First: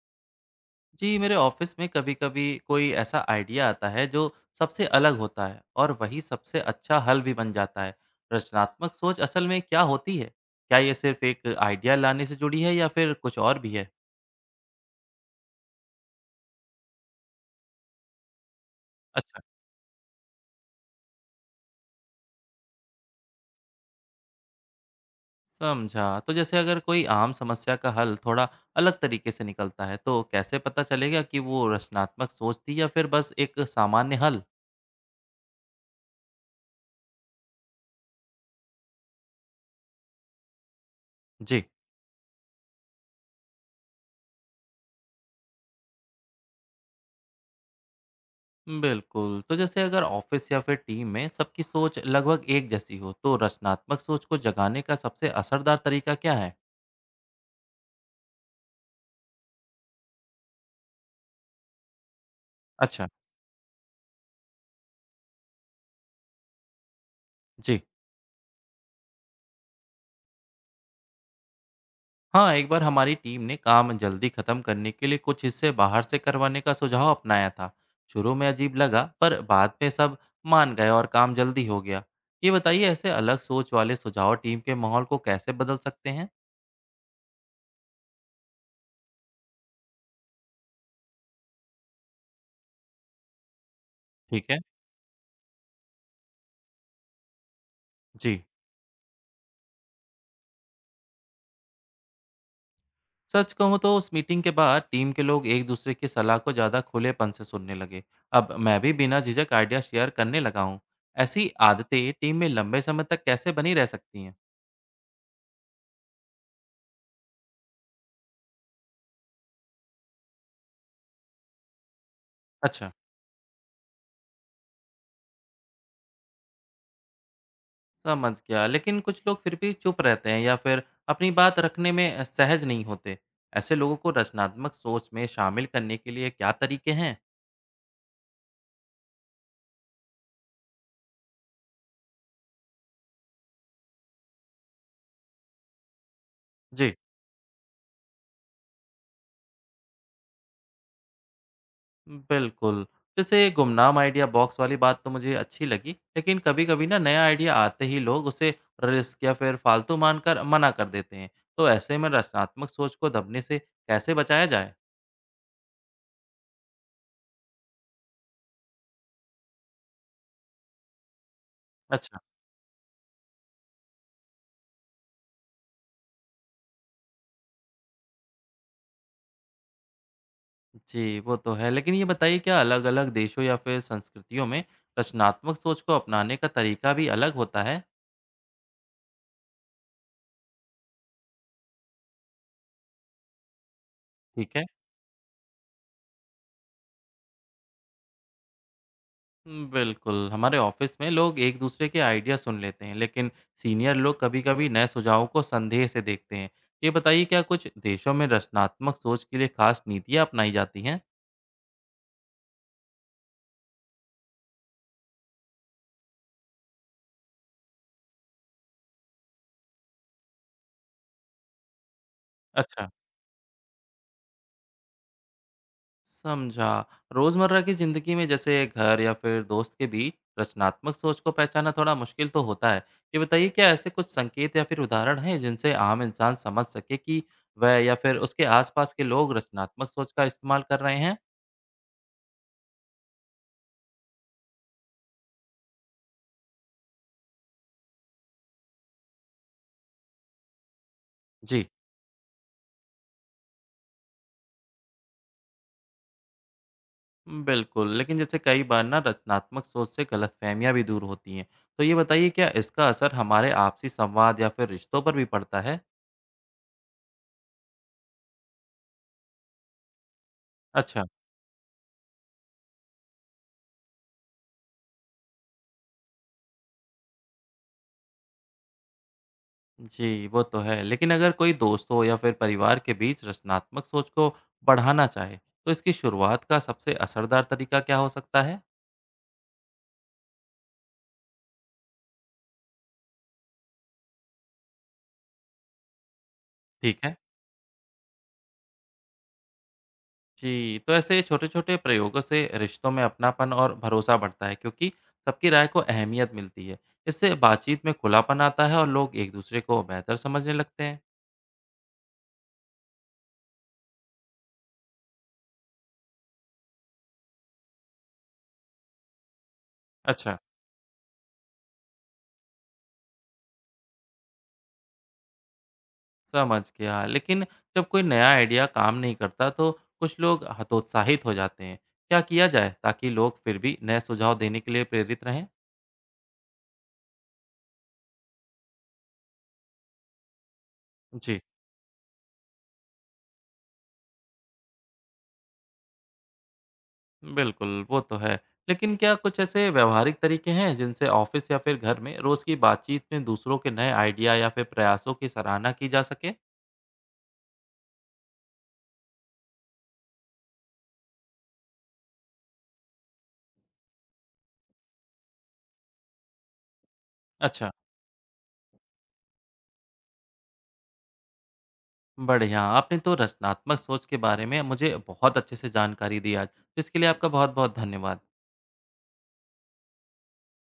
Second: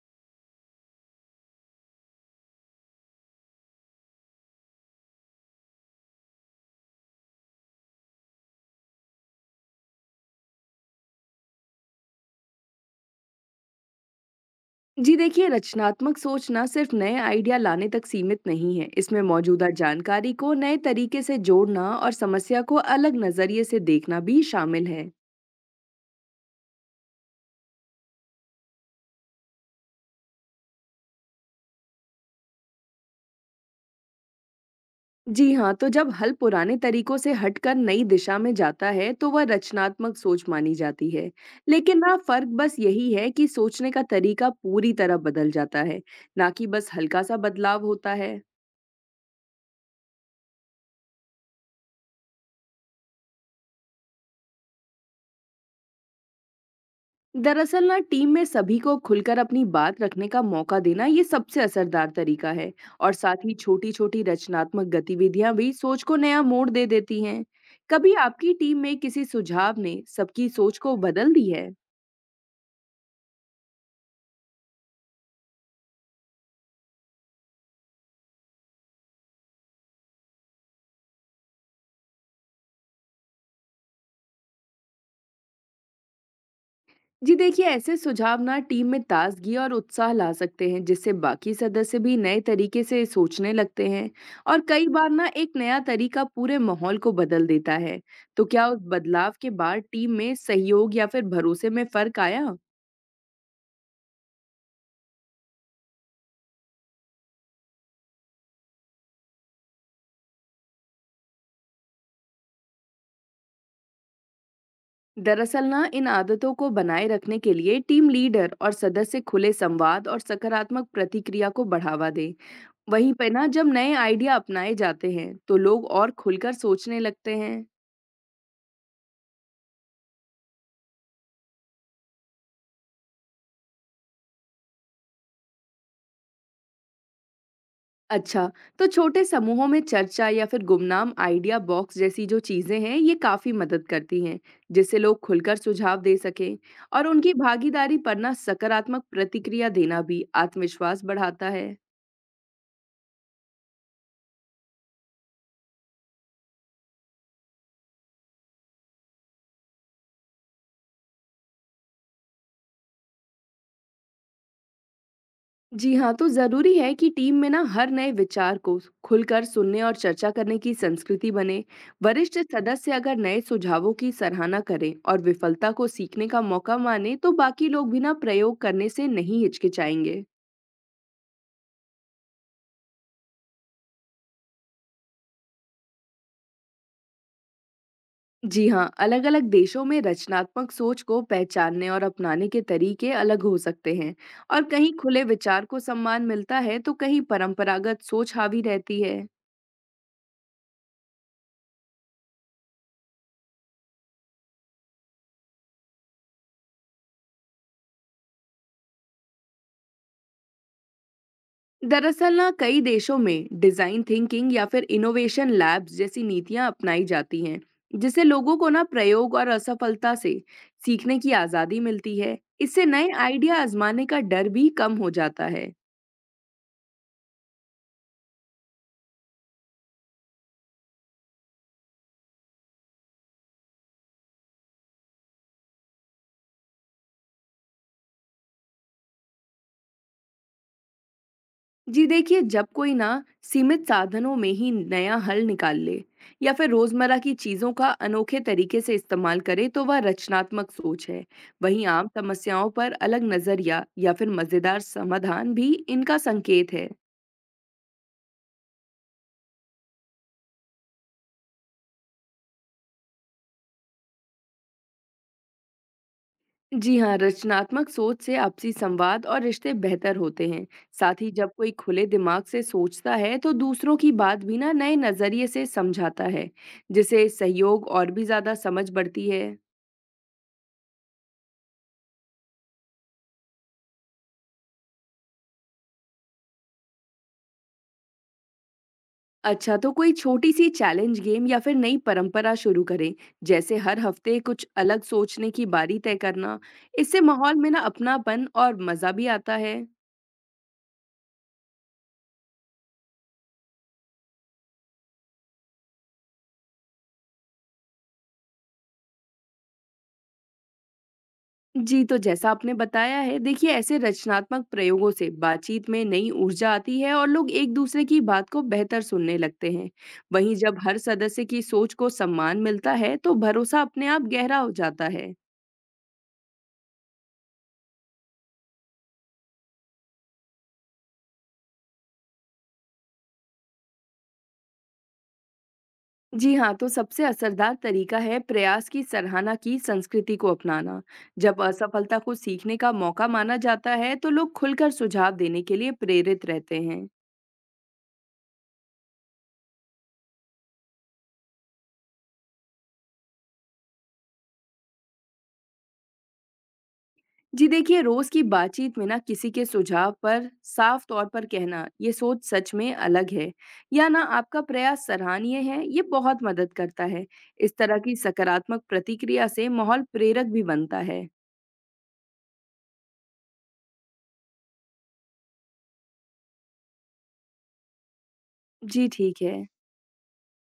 जी, मेरे ऑफिस में कभी-कभी कोई ऐसा आइडिया आता है जो सबसे अलग होता है और वही सबसे अच्छा हल भी बन जाता है। रचनात्मक सोच असल में क्या होती है? क्या ये सिर्फ एक आइडिया लाने से जुड़ी है या फिर कुछ और भी है? जी देखिए, रचनात्मक सोच ना सिर्फ नए आइडिया लाने तक सीमित नहीं है। इसमें अच्छा, मौजूदा जानकारी को नए तरीके से जोड़ना और समस्या को अलग नजरिए से देखना भी शामिल है। समझा। तो जैसे अगर कोई आम समस्या का हल थोड़ा अलग तरीके से निकलता है, तो कैसे पता चलेगा कि वो रचनात्मक सोच थी या फिर बस एक सामान्य हल? जी हाँ, तो जब हल पुराने तरीकों से हटकर नई दिशा में जाता है, तो वह रचनात्मक सोच मानी जाती है। जी। लेकिन ना फर्क बस यही है कि सोचने का तरीका पूरी तरह बदल जाता है, ना कि बस हल्का सा बदलाव होता है। बिल्कुल। तो जैसे अगर ऑफ़िस या फिर टीम में सबकी सोच लगभग एक जैसी हो, तो रचनात्मक सोच को जगाने का सबसे असरदार तरीका क्या है? दरअसल ना, टीम में सभी को खुलकर अपनी बात रखने का मौका देना, ये सबसे असरदार तरीका है। अच्छा। और साथ ही छोटी छोटी रचनात्मक गतिविधियां भी सोच को नया मोड़ दे देती हैं। जी। कभी आपकी टीम में किसी सुझाव ने सबकी सोच को बदल दी है? हाँ, एक बार हमारी टीम ने काम जल्दी खत्म करने के लिए कुछ हिस्से बाहर से करवाने का सुझाव अपनाया था। शुरू में अजीब लगा, पर बाद में सब मान गए और काम जल्दी हो गया। ये बताइए, ऐसे अलग सोच वाले सुझाव टीम के माहौल को कैसे बदल सकते हैं? जी देखिए, ऐसे सुझाव ना टीम में ताजगी और उत्साह ला सकते हैं, जिससे बाकी सदस्य भी नए तरीके से सोचने लगते हैं। ठीक है। और कई बार ना एक नया तरीका पूरे माहौल को बदल देता है। जी। तो क्या उस बदलाव के बाद टीम में सहयोग या फिर भरोसे में फर्क आया? सच कहूँ तो उस मीटिंग के बाद टीम के लोग एक दूसरे की सलाह को ज़्यादा खुलेपन से सुनने लगे। अब मैं भी बिना झिझक आइडिया शेयर करने लगा हूँ। ऐसी आदतें टीम में लंबे समय तक कैसे बनी रह सकती हैं? दरअसल ना, इन आदतों को बनाए रखने के लिए टीम लीडर और सदस्य खुले संवाद और सकारात्मक प्रतिक्रिया को बढ़ावा दें। अच्छा, वहीं पर ना, जब नए आइडिया अपनाए जाते हैं, तो लोग और खुलकर सोचने लगते हैं। समझ गया। लेकिन कुछ लोग फिर भी चुप रहते हैं या फिर अपनी बात रखने में सहज नहीं होते। ऐसे लोगों को रचनात्मक सोच में शामिल करने के लिए क्या तरीके हैं? अच्छा, तो छोटे समूहों में चर्चा या फिर गुमनाम आइडिया बॉक्स जैसी जो चीजें हैं, ये काफी मदद करती हैं, जिससे लोग खुलकर सुझाव दे सकें। जी। और उनकी भागीदारी पर ना सकारात्मक प्रतिक्रिया देना भी आत्मविश्वास बढ़ाता है। बिल्कुल। जैसे गुमनाम आइडिया बॉक्स वाली बात तो मुझे अच्छी लगी, लेकिन कभी-कभी ना नया आइडिया आते ही लोग उसे रिस्क या फिर फालतू मानकर मना कर देते हैं। तो ऐसे में रचनात्मक सोच को दबने से कैसे बचाया जाए? जी हाँ, तो जरूरी है कि टीम में ना हर नए विचार को खुलकर सुनने और चर्चा करने की संस्कृति बने। अच्छा। वरिष्ठ सदस्य अगर नए सुझावों की सराहना करें और विफलता को सीखने का मौका माने, तो बाकी लोग भी ना प्रयोग करने से नहीं हिचकिचाएंगे। जी, वो तो है। लेकिन ये बताइए, क्या अलग-अलग देशों या फिर संस्कृतियों में रचनात्मक सोच को अपनाने का तरीका भी अलग होता है? जी हाँ, अलग-अलग देशों में रचनात्मक सोच को पहचानने और अपनाने के तरीके अलग हो सकते हैं। ठीक और है। कहीं खुले विचार को सम्मान मिलता है, तो कहीं परंपरागत सोच हावी रहती है। बिल्कुल, हमारे ऑफिस में लोग एक दूसरे के आइडिया सुन लेते हैं, लेकिन सीनियर लोग कभी-कभी नए सुझावों को संदेह से देखते हैं। ये बताइए, क्या कुछ देशों में रचनात्मक सोच के लिए खास नीतियाँ अपनाई जाती हैं? दरअसल ना, कई देशों में डिजाइन थिंकिंग या फिर इनोवेशन लैब्स जैसी नीतियां अपनाई जाती हैं, जिससे लोगों को ना प्रयोग और असफलता से सीखने की आजादी मिलती है। इससे अच्छा, नए आइडिया आजमाने का डर भी कम हो जाता है। समझा। रोजमर्रा की जिंदगी में जैसे घर या फिर दोस्त के बीच रचनात्मक सोच को पहचानना थोड़ा मुश्किल तो होता है। ये बताइए, क्या ऐसे कुछ संकेत या फिर उदाहरण हैं जिनसे आम इंसान समझ सके कि वह या फिर उसके आसपास के लोग रचनात्मक सोच का इस्तेमाल कर रहे हैं? जी देखिए, जब कोई ना सीमित साधनों में ही नया हल निकाल ले या फिर रोजमर्रा की चीजों का अनोखे तरीके से इस्तेमाल करे, तो वह रचनात्मक सोच है। जी। वहीं आम समस्याओं पर अलग नजरिया या फिर मजेदार समाधान भी इनका संकेत है। बिल्कुल, लेकिन जैसे कई बार ना रचनात्मक सोच से गलतफहमियां भी दूर होती हैं। तो ये बताइए, क्या इसका असर हमारे आपसी संवाद या फिर रिश्तों पर भी पड़ता है? जी हाँ, रचनात्मक सोच से आपसी संवाद और रिश्ते बेहतर होते हैं। अच्छा। साथ ही, जब कोई खुले दिमाग से सोचता है, तो दूसरों की बात भी ना नए नजरिए से समझाता है, जिसे सहयोग और भी ज्यादा समझ बढ़ती है। जी, वो तो है। लेकिन अगर कोई दोस्तों या फिर परिवार के बीच रचनात्मक सोच को बढ़ाना चाहे, तो इसकी शुरुआत का सबसे असरदार तरीका क्या हो सकता है? अच्छा, तो कोई छोटी-सी चैलेंज गेम या फिर नई परंपरा शुरू करें, जैसे हर हफ्ते कुछ अलग सोचने की बारी तय करना। ठीक है। इससे माहौल में ना अपनापन और मज़ा भी आता है। जी, तो ऐसे छोटे-छोटे प्रयोगों से रिश्तों में अपनापन और भरोसा बढ़ता है, क्योंकि सबकी राय को अहमियत मिलती है। इससे बातचीत में खुलापन आता है और लोग एक दूसरे को बेहतर समझने लगते हैं। जी, तो जैसा आपने बताया है, देखिए ऐसे रचनात्मक प्रयोगों से बातचीत में नई ऊर्जा आती है और लोग एक-दूसरे की बात को बेहतर सुनने लगते हैं। अच्छा, वहीं जब हर सदस्य की सोच को सम्मान मिलता है, तो भरोसा अपने आप गहरा हो जाता है। समझ गया। लेकिन जब कोई नया आइडिया काम नहीं करता तो कुछ लोग हतोत्साहित हो जाते हैं। क्या किया जाए ताकि लोग फिर भी नए सुझाव देने के लिए प्रेरित रहें? जी हाँ, तो सबसे असरदार तरीका है प्रयास की सराहना की संस्कृति को अपनाना। जी, जब असफलता को सीखने का मौका माना जाता है, तो लोग खुलकर सुझाव देने के लिए प्रेरित रहते हैं। बिल्कुल, वो तो है। लेकिन क्या कुछ ऐसे व्यावहारिक तरीके हैं जिनसे ऑफ़िस या फिर घर में रोज़ की बातचीत में दूसरों के नए आइडिया या फिर प्रयासों की सराहना की जा सके? जी देखिए, रोज की बातचीत में ना किसी के सुझाव पर साफ तौर पर कहना, ये सोच सच में अलग है, या ना आपका प्रयास सराहनीय है, ये बहुत मदद करता है। अच्छा, इस तरह की सकारात्मक प्रतिक्रिया से माहौल प्रेरक भी बनता है। बढ़िया। आपने तो रचनात्मक सोच के बारे में मुझे बहुत अच्छे से जानकारी दी आज। तो इसके लिए आपका बहुत-बहुत धन्यवाद। जी ठीक है।